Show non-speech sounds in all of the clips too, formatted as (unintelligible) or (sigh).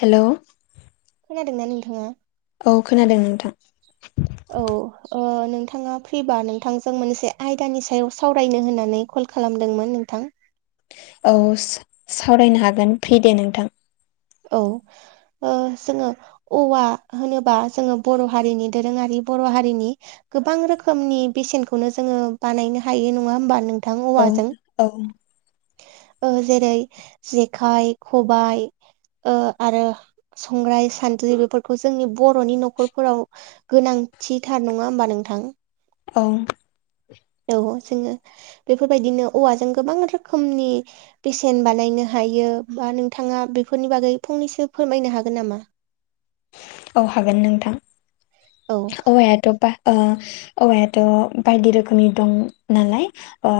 हेल' खोनादों ना नोंथाङा? औ खोनादों नोंथां। औ ओ नोंथाङा फ्रिबा नोंथांजों मोनसे आयदानि सायाव सावरायनो होननानै कल खालामदोंमोन नोंथां। औ सावरायनो हागोन फ्रि दे नोंथां। औ ओ जोङो औवा होनोबा जोङो बर' हारिनि दोरोङारि बर' हारिनि गोबां रोखोमनि बेसेनखौनो जोङो बानायनो हायो नङा होमबा नों थां औ औवाजों औ ओ जेरै जेखाइ खबाय ओ आरो संग्राय सान्द्रि बेफोरखौ जोंनि बर'नि न'खरफोराव गोनांथिथार नङा होमबा नोंथां। औ औ जोङो बेफोरबायदिनो औवाजों गोबां रोखोमनि बेसेन बानायनो हायो बा नोंथाङा बेफोरनि बागै फंनैसो फोरमायनो हागोन नामा? औ हागोन नोंथां। औ औवायाथ' बा ओ औवायाथ' बायदि रोखोमनि दं नालाय ओ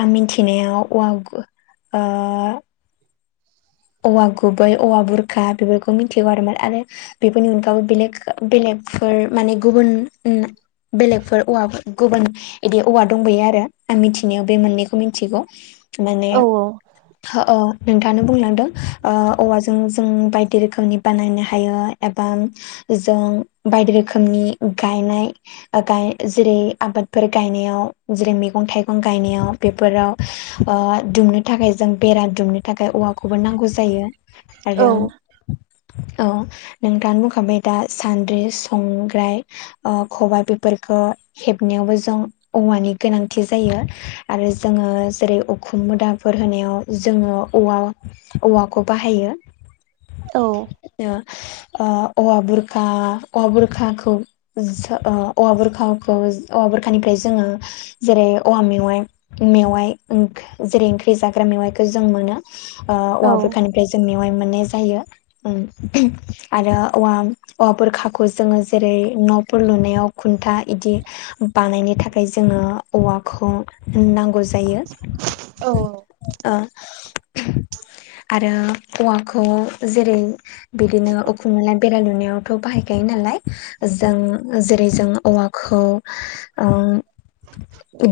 आं मिथिनायाव ओ औवा गुबै औवा बुरखा बेफोरखौ मिथिगौ आरोना आरो बेफोरनि अनगायैबो बेलेग बेलेगफोर माने गुबुन बेलेगफोर औवा गुबुन बिदि औवा दंबोयो आरो आं मिथिनायाव बे मोननैखौ मिथिगौ। माने औ औ नोंथाङानो बुंलांदों। औवाजों जों बायदि रोखोमनि बानायनो हायो एबा जों बायदि रोखोमनि गायनाय जेरै आबादफोर गायनायाव जेरै मैगं थाइगं गायनायाव बेफोराव ओ दुमनो थाखाय जों बेरा दुमनो थाखाय औवाखौबो नांगौ जायो आरो (inaudible) औ नोंथाङानो बुंखाबाय दा सान्द्रि संग्राय खबाय बेफोरखौ हेबनायावबो जों औवानि गोनांथि जायो आरो जोङो जेरै उखुम मुदाफोर होनायाव जोङो औवा औवाखौ बाहायो ओ औवा बुरखा औवा बुरखाखौ औवा बुरखाखौ औवा बुरखानिफ्राय जोङो जेरै औवा मेवाइ मेवाइ जेरै ओंख्रि जाग्रा मेवाइखौ जों मोनो। औवा औ बोरखानिफ्राय जों मेवाय मोननाय जायो। आरो औवा औवा बोरखाखौ जोङो जेरै न'फोर लुनायाव खुन्था इदि बानायनो थाखाय जोङो औवाखौ नांगौ जायो। जायो। आरो औवाखौ जेरै बिदिनो उखुमो बेरा लुनायावथ' बाहायखायो नालाय जों जेरै जों औवाखौ ओ आ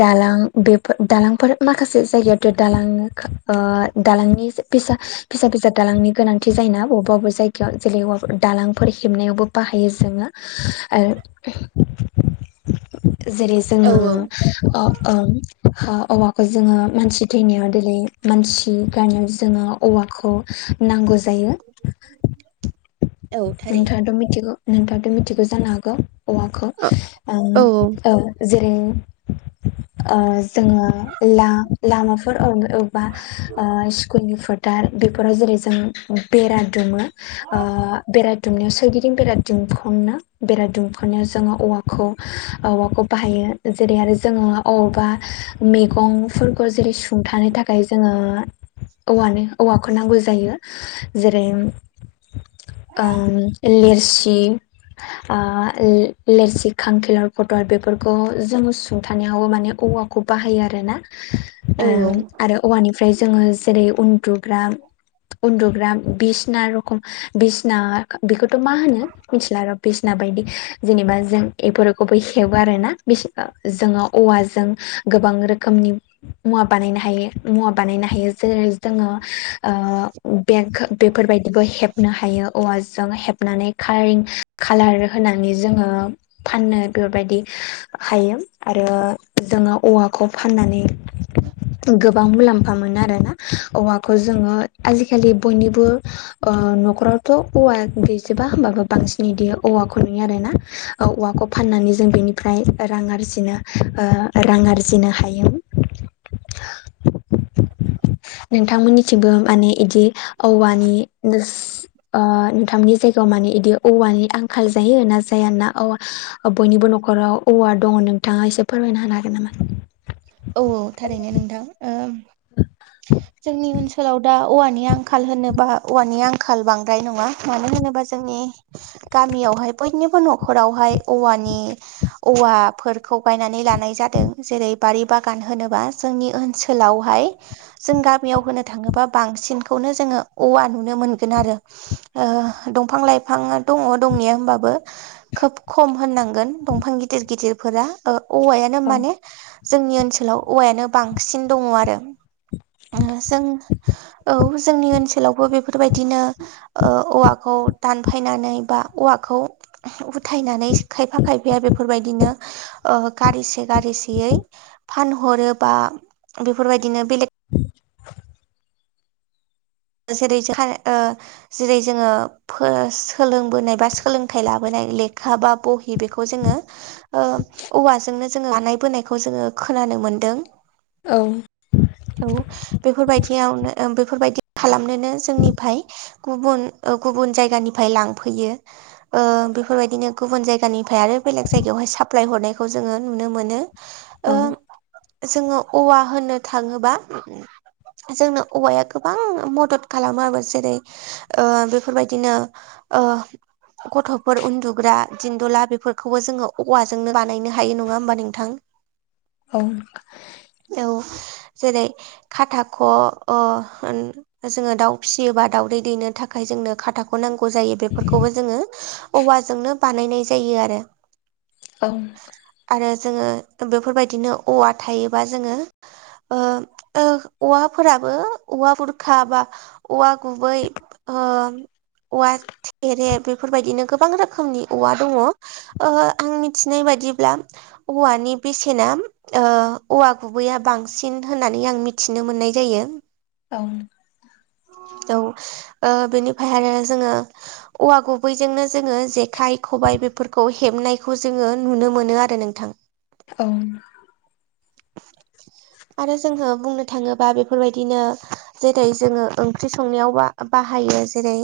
दालां बेफोर दालांफोर माखासे जायगायावथ' दालां दालांनि। फिसा फिसा दालांनि गोनांथि जायोना बबेबा अबा जायगायाव जेरै दालांफोर हेबनायावबोओ बाहायो जोङो जेरै जोङो औ ओ औवाखौ जोङो मानसि थैनायाव दिनै मानसि गारनायाव जोङो औवाखौ नांगौ जायो। (unintelligible) थारैनो नोंथाङाथ' मिथिगौ नोंथाङाथ' मिथिगौ जानो हागौ। औवाखौ औ ओं औ ओ जोङो ला लामा फोरावनो बा स्कुलनि फोथार बेफोराव जेरै जों बेरा दुमो बेराया दुमनायाव सोरगिदिं बेरा दुमख'नो बेरा दुमख'नायाव जोङो औवा खौ औवाखौ बाहायो जेरै आरो जोङो अबावबा मैगंफोरखौ जेरैओ सुंथानो थाखाय जोङो औवानो औवाखौ नांगौ जायो जेरैओ ओ लेरसि ओ लोरसि खांखिलर फटल बेफोरखौ जोङो सुंथानायाव माने औवाखौ। खौ बाहायो आरोना औ आरो। औवानिफ्राय जोङो जेरै उन्दुग्रा उन्दुग्रा बिसना रोखोमै बिसना बेखौथ' मा होनो मिथिला र' बिसना बायदि जेनेबा जों बेफोरखौबो हेबो आरोना बिसो जोङो औवाजों गोबां रोखोमनि औवा बानायनो हायो। मुवा बानायनो हायो जेरै जोङो बेग बेफोरबायदिबो हेपा थायो औवाजों हेबनानै कारिं कालार होनानै जोङो। फाननो बेफोरबादि हायो आरो जोङो औवाखौ फाननानै गोब गोबां मुलाम्फा मोनो आरोना औवाखौ जोङो आजिखालि बयनिबो ओम न'खरावथ' औवा गैजोबा होमबाबो बांसिनै इदि औवाखौ नुयो आरोना ओम औवाखौ फाननानै जों बेनिफ्राय रां आरजिनो रां आरजिनो हायो ओ। (inaudible) नोंथांमोननिथिंबो माने बिदि औवानिनो नोंथांनि जायगायाव माने बिदि औवानि आंखाल जायो ना जाया ना औवा। बयनिबो न'खराव औवा दङ नोंथाङा एसे फोरमायना होनानो हागोन नामा? औ औ थारैनो नोंथां। जोंनि ओनसोलाव दा औवानि आंखाल होनोबा औवानि आंखाल बांद्राय नङा मानो होनोबा जोंनि गामियावहाय बयनिबो न'खरावहायो औवानि औवाफोरखौ गायनानै लानाय जादों जेरै बारि बागान होनोबा जोंनि ओनसोलावहायो जों गामियाव होनो थाङोबा बांसिनखौनो जोङो औवा नुनो मोनगोन आरो। ओ दंफां लाइफांआ दङ दंनाया होमबाबो। खोब खम होननांगोन दंफां गिदिर गिदिरफोरा औवायानो औ माने। जोंनि ओनसोलाव औवायानो बांसिन दङ आरो ना। जों औ जोंनि ओनसोलावबो बेफोरबादिनो ओ औवाखौ दानफायनानै बा औवाखौ। उथायनानै खायफा खायफाया बेफोरबादिनो गारिसे गारिसेयै फानहरो बा बेफोरबादिनो बेलेग (inaudible) जेरै जोंहा (unintelligible) जेरै जोङो फो सोलोंबोनाय बा सोलोंथाइ लाबोनाय लेखा बा बहि बिखौ जोङो ओ औवाजोंनो जोङो बानाय बोनायखौ जोङो खोनानो मोनदों औ थेवबो बेफोरबायदियावनो बेफोरबायदि खालामनोनो जोंनिफ्राय गुबुन गुबुन जायगानिफ्राय लांफैयो बेफोरबायदिनो गुबुन जायगानिफ्राय आरो बेलेग जायगायावहाय साप्लाय हरनायखौ जोङो नुनो मोनो ओ औ जोङो औवा होननो थाङोबा जोंनो औवाया खोब गोबां मदद खालामो आरो जेरै बेफोरबायदिनो गथ'फोर उन्दुग्रा दिनन्दुला बेफोरखौबो जोङो औवाजोंनो बानायनो हायो नङा होमबा नोंथां (inaudible) ओ औ जेरै खाथाख' जोङो दाउ फिसियोबा दाउदै दैनो थाखाय जोंनो खादा नांगौ जायो बेफोरखौबो जोङो औवाजोंनो बानायनाय जायो आरो औ आरो जोङो बेफोरबायदिनो औवा थायोबा जोङो औवा फोराबो औवा बुरखा बा औवा गुबै औवा थेरे बेफोरबायदिनो गोबां रोखोमनि औवा दङ आं मिथिनाय बादिब्ला औवानि बेसेना ओ औवा गुबैया बांसिन होननानै आं मिथिनो मोननाय जायो ओं औ बेनिफ्राय आरो जोङो औवा गुबैजोंनो जोङो जेखाइ खबाय बेफोरखौ हेबनायखौ जोङो नुनो मोनो आरो नोंथाङा (inaudible) औ आरो जोङो बुंनो थाङोबा बेफोरबायदिनो जेरै जोङो ओंख्रि संनायाव बा बाहायो जेरै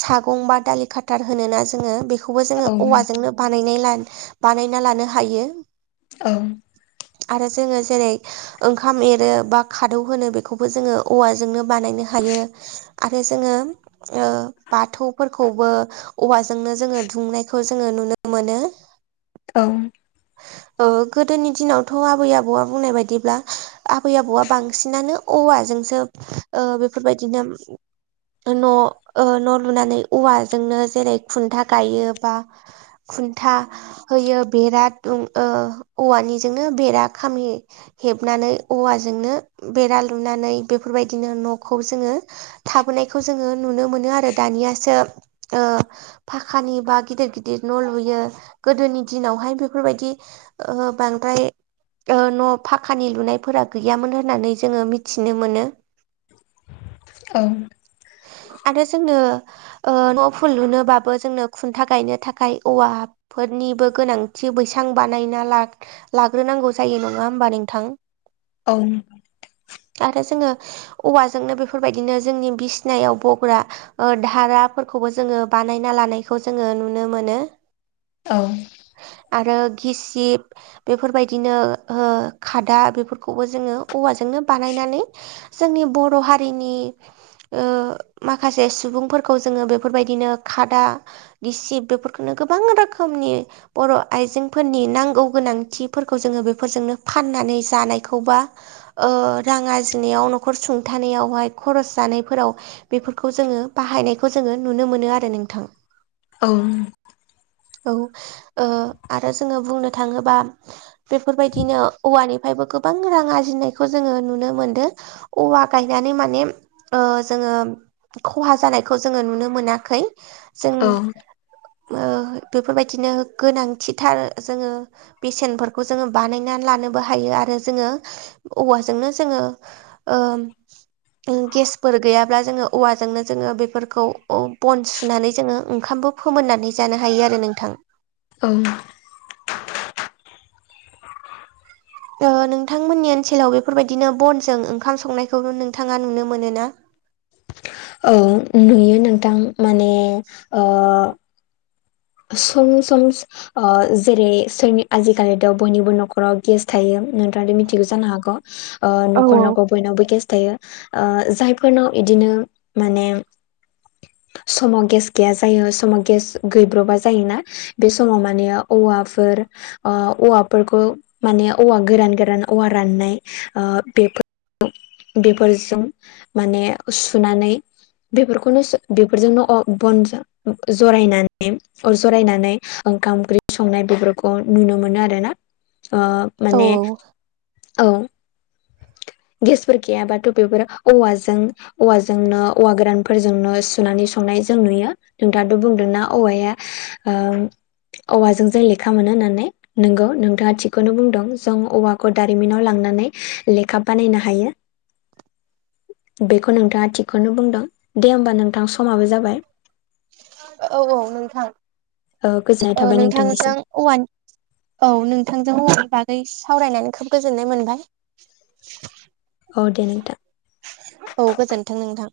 सागं बा दालि खाथार होनो ना जोङो बे बेखौबो जोङो औ औवाजोंनो बानाय बानायना लानो हायो औ आरो जोङो जेरै ओंखाम एरो बा खादौ होनो बे बेबो जोङो औवाजोंनो बानायनो हायो आरो जोङो बाथौफोरखौबो औवाजोंनो जोङो दुंनायखौ जोङो नुनो मोनो औ (inaudible) गोदोनि दिनावथ' आबै आबौआ बुंनाय बायदिब्ला आबै आबौआ बांसिनानो औवाजोंसो बेफोरबायदिनो न' न' लुनानै औवाजोंनो जेरै खुन्था गायो बा खुन्था होयो बेरा दोमनो औवानिजोंनो बेरा खामि हेबनानै औवाजोंनो बेरा लुनानै बेफोरबायदिनो न'खौ जोङो थाबोनायखौ जोङो नुनो मोनो आरो दानियासो फाखानि बा गिदिर गिदिर न' लुयो गोदोनि दिनावहाय बेफोरबायदि बांद्राय न' फाखानि लुनायफोरा गैयामोन होननानै जोङो मिथि मिथिनो मोनो औ आरो जोंनो न' फुल लुनोबाबो जोंनो खुन्था गायनो थाखाय औवा फोरनिबो गोनांथि बैसां बानायना ला लाग्रोनांगौ जायो नङा होमबा नोंथां औ आरो जोङो औवाजोंनो बेफोरबायदिनो जोंनि बिसिनायाव बग्रा धाराफोरखौबो जोङो बानायना लानायखौ जोङो नुनो मोनो औ आरो गिसिब बेफोरबायदिनो खादा बेफोरखौबो जोङो औवाजोंनो बानायनानै जोंनि बर' हारिनि माखासे सुबुंफोरखौ जोङो बेफोरबायदिनो खादा गिसिब बेफोरखौनो गोबां रोखोमनि बर' आइजेंफोरनि नांगौ गोनांथिफोरखौ जोङो बेफोरजोंनो फाननानै जानायखौबा रां आरजिनायाव न'खर सुंथानायावहाय खरस जानायफोराव बेफोरखौ जोङो बाहायनायखौ जोङो नुनो मोनो आरो नोंथां औ औ आरो जोङो बुंनो थाङोबा बेफोरबायदिनो औवानिफायबो गोबां रां आरजिनायखौ जोङो नुनो नुनो मोनदो औवा गायनानै माने जोङो खहा जानायखौ जोङो नुनो मोनाखै जों बेफोरबायदिनो गोनांथिथार जोङो बेसेनफोरखौ जोङो बानायनानै लानोबो हायो आरो जोङो औवाजोंनो जोङो ओ गेसफोर गैयाब्ला जोङो औवाजोंनो जोङो बेफोरखौ बन सुनानै जोङो ओंखामबो फोमोननानै जानो हायो आरो नोंथां औ नोंथांमोननि ओनसोलाव बेफोरबायदिनो बनजों ओंखाम संनायखौ नोंथाङा नुनो मोनो ना नुयो नोंथां माने ओ सम सम जेरै सोरनि आजिखालिथ' बयनिबो न'खराव गेस थायो नोंथाङाथ' मिथिगौ जानो हागौ औ न'खर न'खर बयनावबो गेस थायो जायफोरनाव इदिनो माने समाव गेस गैया जायो समाव गेस गैब्रबा जायोना बे समाव माने औवाफोर औवाफोरखौ माने औवा गोरान गोरान औवा राननाय बेफोर (unintelligible) बेफोरजों माने सुनानै बेफोरखौनो सो बेफोरजोंनो बन जरायनानै अर जरायनानै ओंखाम ओंख्रि संनाय बेफोरखौ नुनो मोनो आरो ना ओ औ माने औ गेसफोर गैयाबाथ' बेफोर औवाजों औवाजोंनो औवा गोरानफोरजोंनो सुनानै संनाय जों नुयो नोंथाथ' बुंदोंना औवाया औवाजों जों लेखा मोनो होननानै नोंगौ नोंथाङा थिगखौनो बुंदों जों औवाखौ दारिमिनाव लांनानै लेखा बानायनो हायो (inaudible) बेखौ नोंथाङा थिगखौनो बुंदों दे होमबा नोंथां समाबो जाबाय औ औ नोंथां ओ, गोजोननाय औ थाबाय नोंथांजों नोंथांनिसिम औवानि औ नोंथांजों औवानि बागै सावरायनानै खोब गोजोननाय मोनबाय (inaudible) औ दे नोंथां औ गोजोनथों नोंथां